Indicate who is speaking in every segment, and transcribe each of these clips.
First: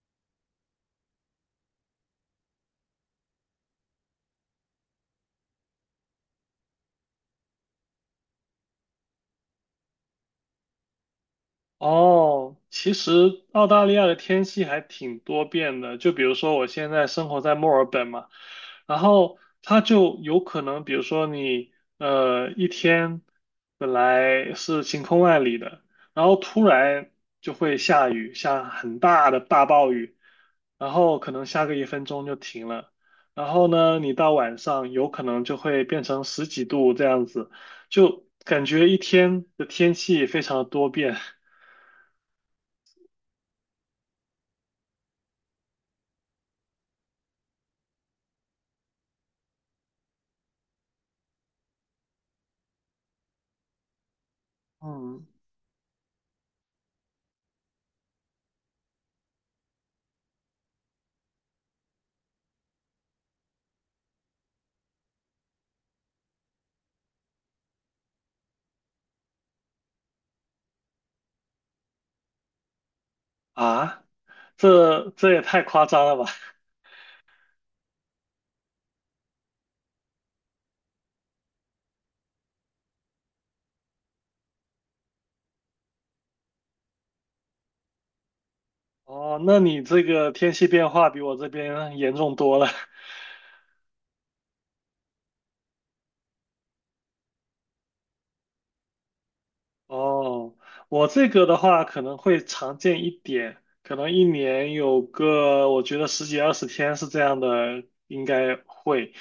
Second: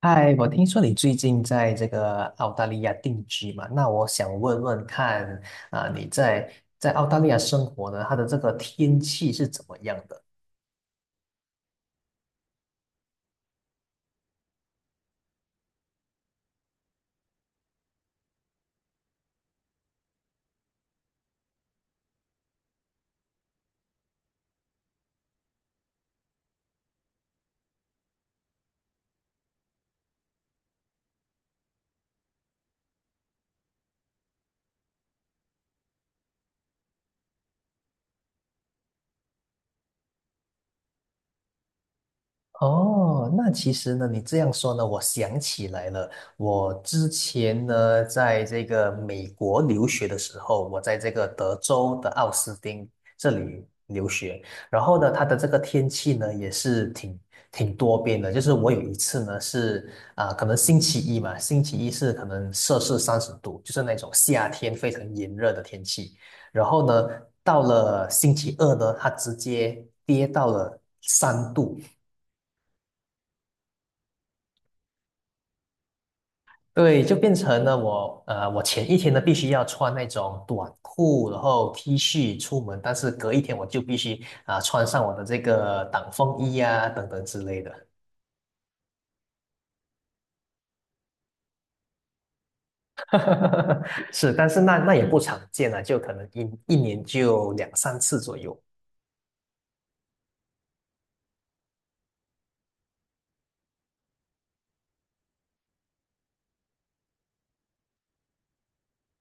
Speaker 1: 嗨，我听说你最近在这个澳大利亚定居嘛？那我想问问看，你在澳大利亚生活呢，它的这个天气是怎么样的？
Speaker 2: 哦，其实澳大利亚的天气还挺多变的，就比如说我现在生活在墨尔本嘛，然后它就有可能，比如说你一天本来是晴空万里的，然后突然就会下雨，下很大的大暴雨，然后可能下个1分钟就停了，然后呢，你到晚上有可能就会变成十几度这样子，就感觉一天的天气非常的多变。
Speaker 1: 哦，那其实呢，你这样说呢，我想起来了。我之前呢，在这个美国留学的时候，我在这个德州的奥斯汀这里留学，然后呢，它
Speaker 2: 嗯，
Speaker 1: 的这个天气呢，也是挺多变的。就是我有一次呢，是可能星期一嘛，星期一是可能摄氏30度，就是那种夏天非常炎热的天气。然后呢，到了星期二呢，它直接跌到了3度，
Speaker 2: 啊，这也太夸张了吧？
Speaker 1: 对，就变成了我前一天呢必须要穿那种短裤，然后 T 恤出门，但是隔一天我就必须穿上我的这个挡风衣啊等等之类的。
Speaker 2: 哦，那你这个天气变化比我这边严重多了。
Speaker 1: 是，但是那也不常见啊，就可能一年就两三次左右。
Speaker 2: 哦，我这个的话可能会常见一点，可能一年有个我觉得十几二十天是这样的，应该会。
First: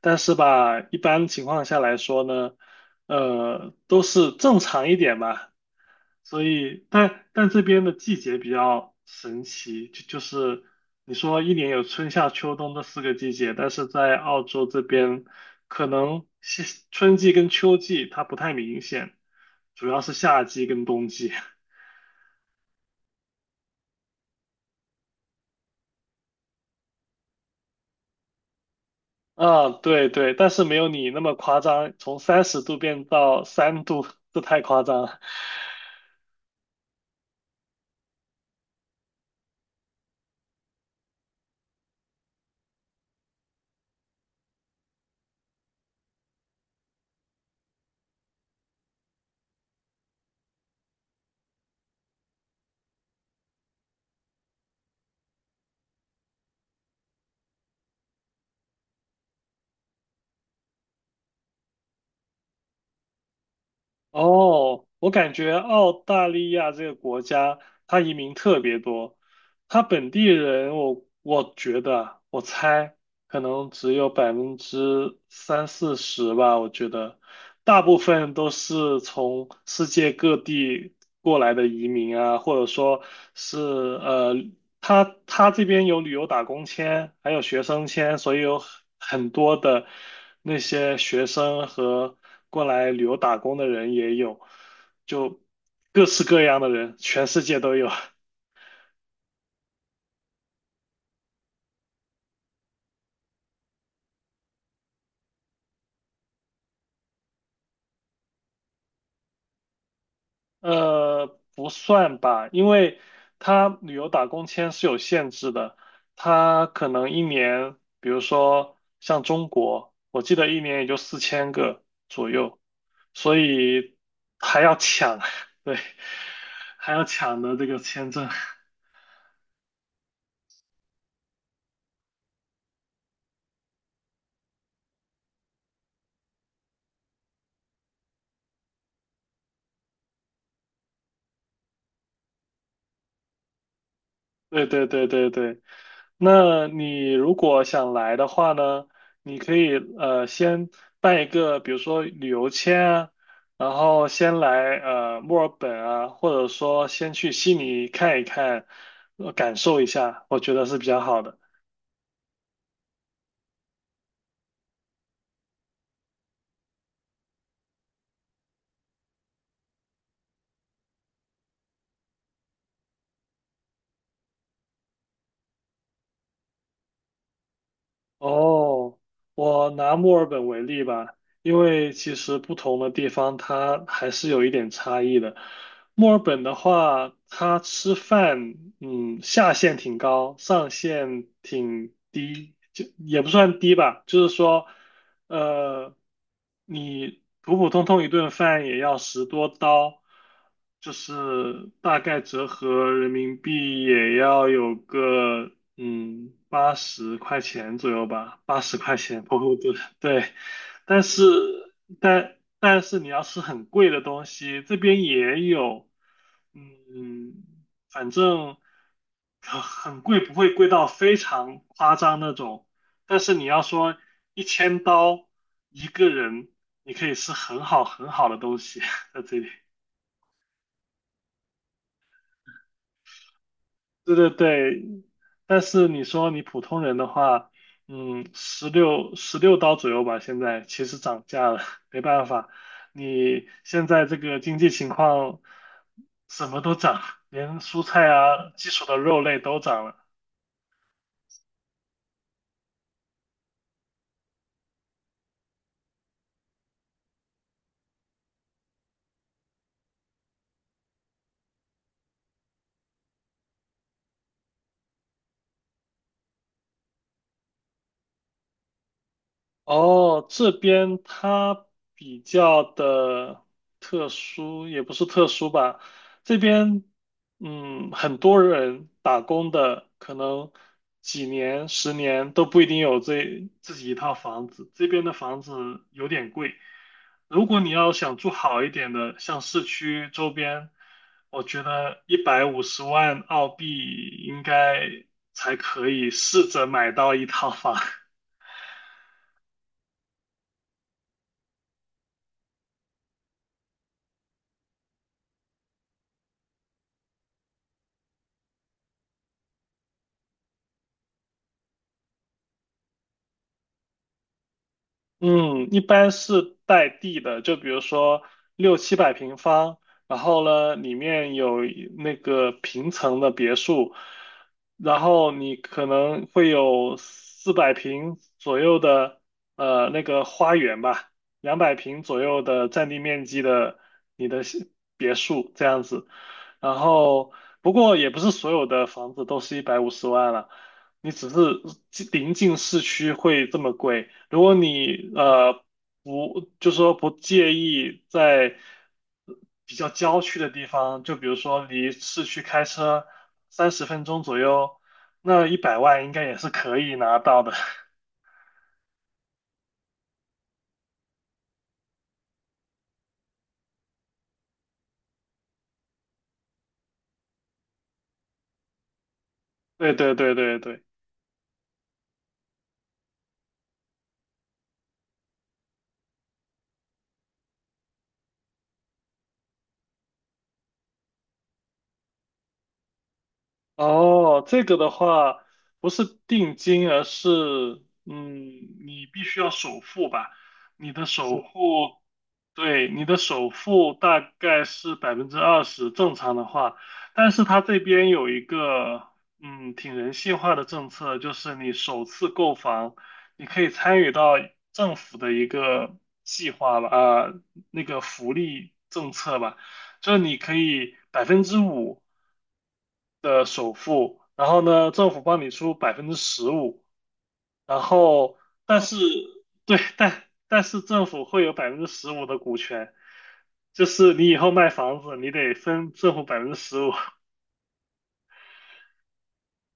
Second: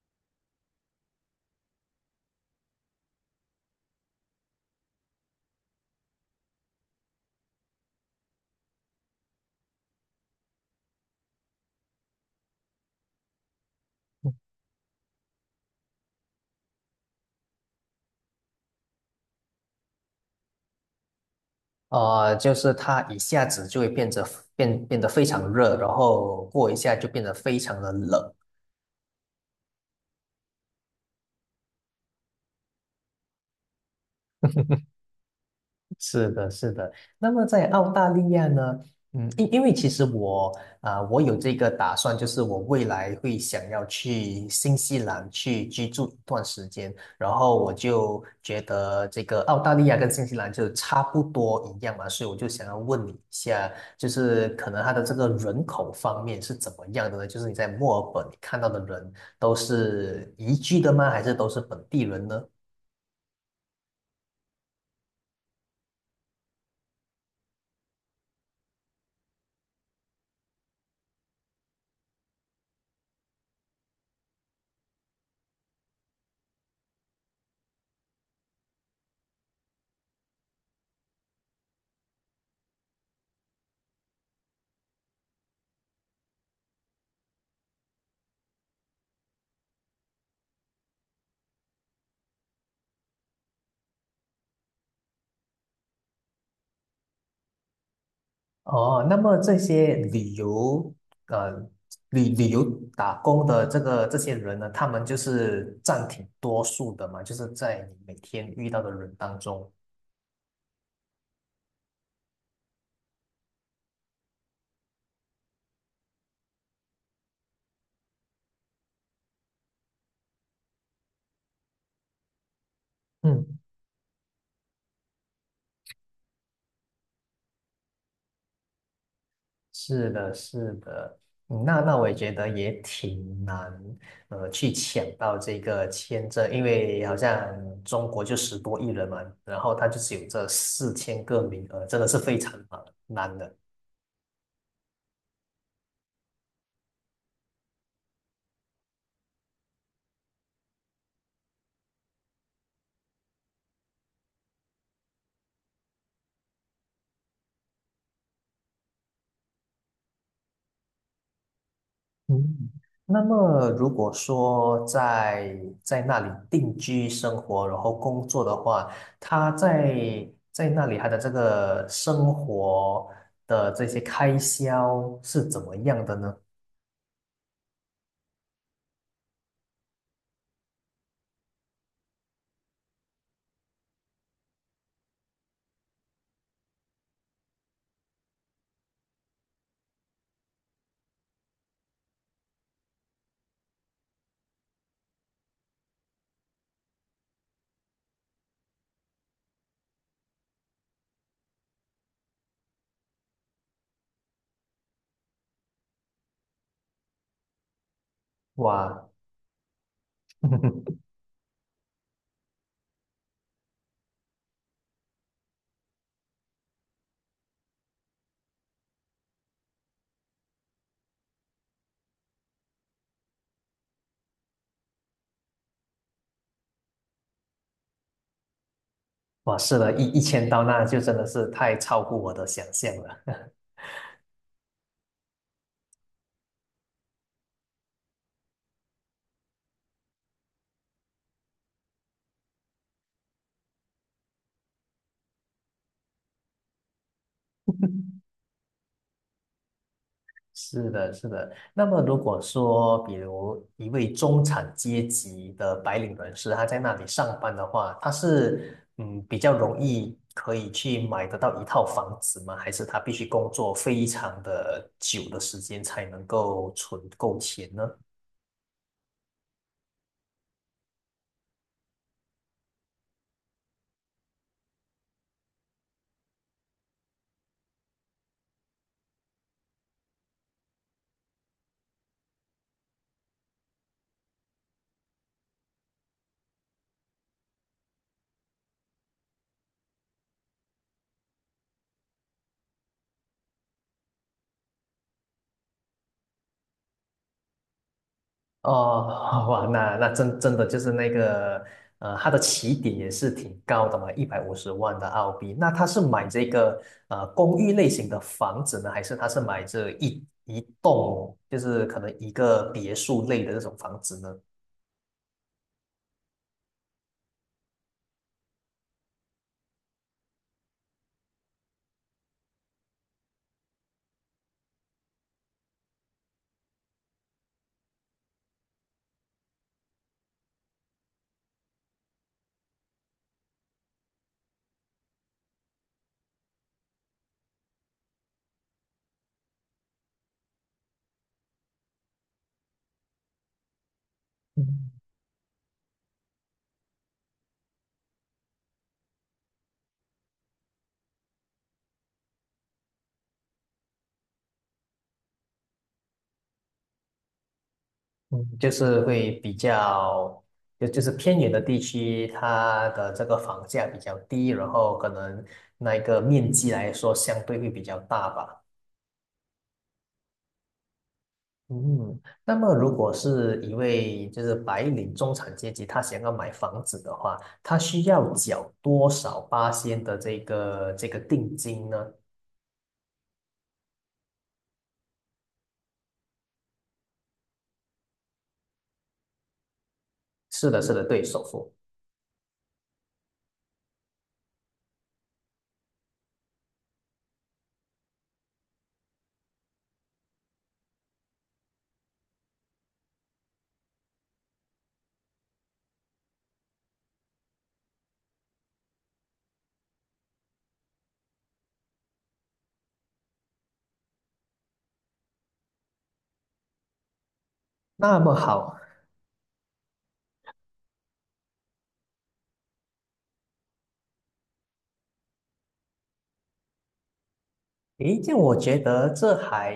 Speaker 2: 但是吧，一般情况下来说呢，都是正常一点吧。所以，但这边的季节比较神奇，就是你说一年有春夏秋冬这四个季节，但是在澳洲这边，可能春季跟秋季它不太明显，主要是夏季跟冬季。
Speaker 1: 啊，就是它一下子就会变得非常热，然后过一下就变得非常的冷，
Speaker 2: 啊，对对，但是没有你那么夸张，从30度变到3度，这太夸张了。
Speaker 1: 是的，是的。那么在澳大利亚呢，因为其实我有这个打算，就是我未来会想要去新西兰去居住一段时间，然后我就觉得这个澳大利亚跟新西兰就差不多一样嘛，所以我就想要问你一下，就是可能它的这个人口方面是怎么样的呢？就是你在墨尔本你看到的人都是移居的吗？还是都是本地人呢？
Speaker 2: 哦，我感觉澳大利亚这个国家，它移民特别多，他本地人我觉得啊我猜可能只有百分之三四十吧。我觉得大部分都是从世界各地过来的移民啊，或者说是他这边有旅游打工签，还有学生签，所以有很多的那些学生和过来旅游打工的人也有，就各式各样的人，全世界都有。
Speaker 1: 哦，那么这些呃，旅游打工的这个这些人呢，他们就是占挺多数的嘛，就是在你每天遇到的人当中。
Speaker 2: 不算吧，因为他旅游打工签是有限制的，他可能一年，比如说像中国，我记得一年也就4000个左右，所
Speaker 1: 嗯，
Speaker 2: 以还要抢，对，还要抢的这个签证。
Speaker 1: 是的，是的，那我也觉得也挺难，去抢到这个签证，因为好像中国就十多亿人嘛，然后他就只有这4000个名额，真的是非常难的。
Speaker 2: 对对对对对，那你如果想来的话呢，你可以先办一个，比如说旅游签啊，然后先来墨尔本啊，或者说先去悉尼看一看，感受一下，我觉得是比较好的。
Speaker 1: 嗯，那么如果说在那里定居生活，然后工作的话，他在那里他的这个生活的这些开销是怎么样的呢？
Speaker 2: 哦，我拿墨尔本为例吧，因为其实不同的地方它还是有一点差异的。墨尔本的话，它吃饭，下限挺高，上限挺低，就也不算低吧，就是说。呃，你普普通通一顿饭也要10多刀，就是大概折合人民币也要有个八十块钱左右吧，八十块
Speaker 1: 哇，
Speaker 2: 钱普普通对。但 是但是你要吃很贵的东西，这边也有，嗯，反正很贵，不会贵到非常夸张那种。但是你要说1000刀一个人，你可以吃很好很好的东西在这里。
Speaker 1: 哇，是的，一千刀，那就真的是太超乎我的想象了。
Speaker 2: 对对对，但是你说你普通人的话，十六刀左右吧，现在其实涨价了，没办法，你现在这个经济情况，什么都涨，连蔬菜啊、基础的肉类都涨了。
Speaker 1: 是的，是的。那么，如果说，比如一位中产阶级的白领人士，他在那里上班的话，他是比较容易可以去买得到一套房子吗？还是他必须工作非常的久的时间才能够存够钱呢？
Speaker 2: 哦，这边它比较的特殊，也不是特殊吧。这边，很多人打工的，可能几年、十年都不一定有这自己一套房子。这边的房子有点贵，如果你要想住好一点的，像市区周边，我觉得150万澳币应该才可以试着买到一套房。
Speaker 1: 哦，哇，那真的就是那个，它的起点也是挺高的嘛，150万的澳币。那他是买这个公寓类型的房子呢，还是他是买这一栋，就是可能一个别墅类的这种房子呢？
Speaker 2: 嗯，一般是带地的，就比如说六七百平方，然后呢，里面有一那个平层的别墅，然后你可能会有400平左右的那个花园吧，200平左右的占地面积的你的小别墅这样子，然后不过也不是所有的房子都是一百五十万了。你只是临近市区会这么贵。如果
Speaker 1: 嗯
Speaker 2: 你不，就说不介意在比较郊区的地方，就比如说离市区开车30分钟左右，那100万应该也是可以拿到的。
Speaker 1: 嗯就是会比较，就是偏远的地区，它的这个房价比较低，然后可能那个面积来说相对会比较大吧。
Speaker 2: 对对对对对。
Speaker 1: 嗯，那么如果是一位就是白领中产阶级，他想要买房子的话，他需要缴多少八仙的这个定金呢？
Speaker 2: 哦，这个的话不是定金，而是嗯，你必须要首付吧？
Speaker 1: 是的，
Speaker 2: 你
Speaker 1: 是的，
Speaker 2: 的
Speaker 1: 对，
Speaker 2: 首
Speaker 1: 首付。
Speaker 2: 付对，你的首付大概是20%，正常的话，但是它这边有一个挺人性化的政策，就是你首次购房，你可以参与到政府的一个计划吧，那个福利政策吧，就是你可以5%的首付，然后呢，政府帮你出百分之十五，然
Speaker 1: 那么
Speaker 2: 后，
Speaker 1: 好，
Speaker 2: 但是对，但是政府会有百分之十五的股权，就是你以后卖房子，你得分政府百分之十五。
Speaker 1: 诶，这样我觉得这还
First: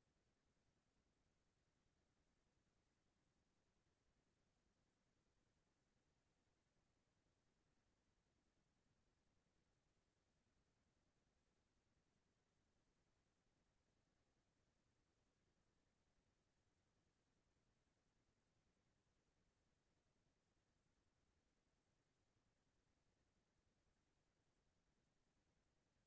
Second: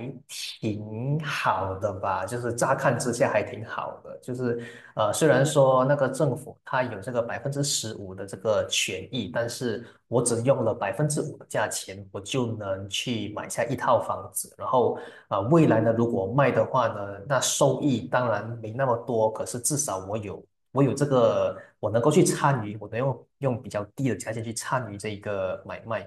Speaker 1: 挺好的吧，就是乍看之下还挺好的，就是虽然说那个政府它有这个15%的这个权益，但是我只用了5%的价钱，我就能去买下一套房子，然后啊，未来呢，如果卖的话呢，那收益当然没那么多，可是至少我有这个，我能够去参与，我能用比较低的价钱去参与这个买卖。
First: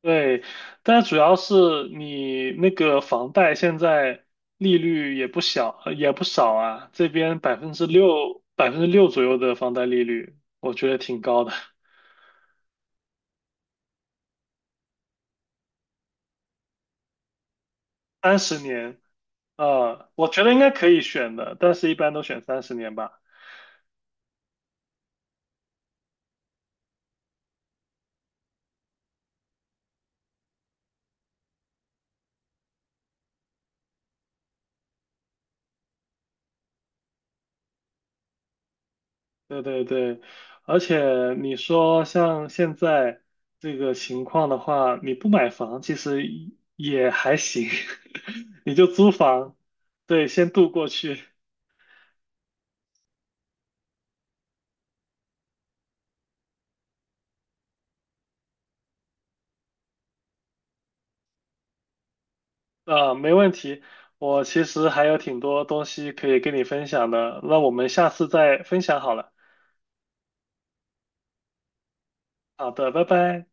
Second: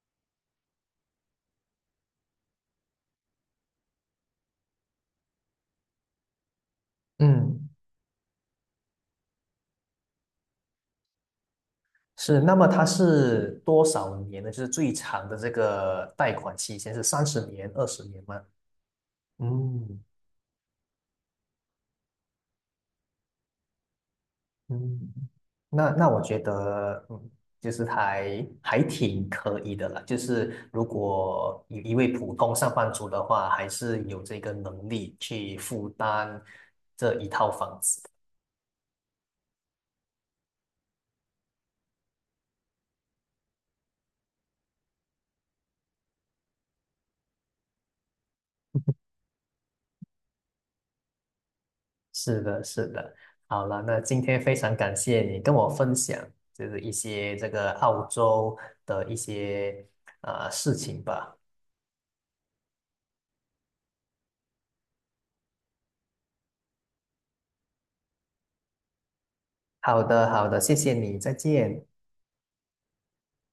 Speaker 2: 对，但主要是你那个房贷现在利率也不小，也不少啊，这边百
Speaker 1: 嗯。
Speaker 2: 分之六百分之六左右的房贷利率，我觉得挺高的，
Speaker 1: 是，那么它是多少年呢？就是最长的这个贷款期限是30年、20年
Speaker 2: 三
Speaker 1: 吗？
Speaker 2: 十年，
Speaker 1: 嗯
Speaker 2: 我觉得应该可以选的，但是一般都选三十年吧。
Speaker 1: 嗯，那我觉得，就是还挺可以的啦。就是如果一位普通上班族的话，还是有这个能力去负担这一套房子。
Speaker 2: 对对对，而且你说像现在这个情况的话，你不买房其实也还行，你就租房，对，先度过去
Speaker 1: 是的，是的。好了，那今天非常感谢你跟我分享，就是一些这个澳洲的一些事情吧。
Speaker 2: 啊，没问题。我其实还有挺多东西可以跟你分享的，那我们下次再分享好了。
Speaker 1: 好的，好的，谢谢你，再见。
Speaker 2: 好的，拜拜。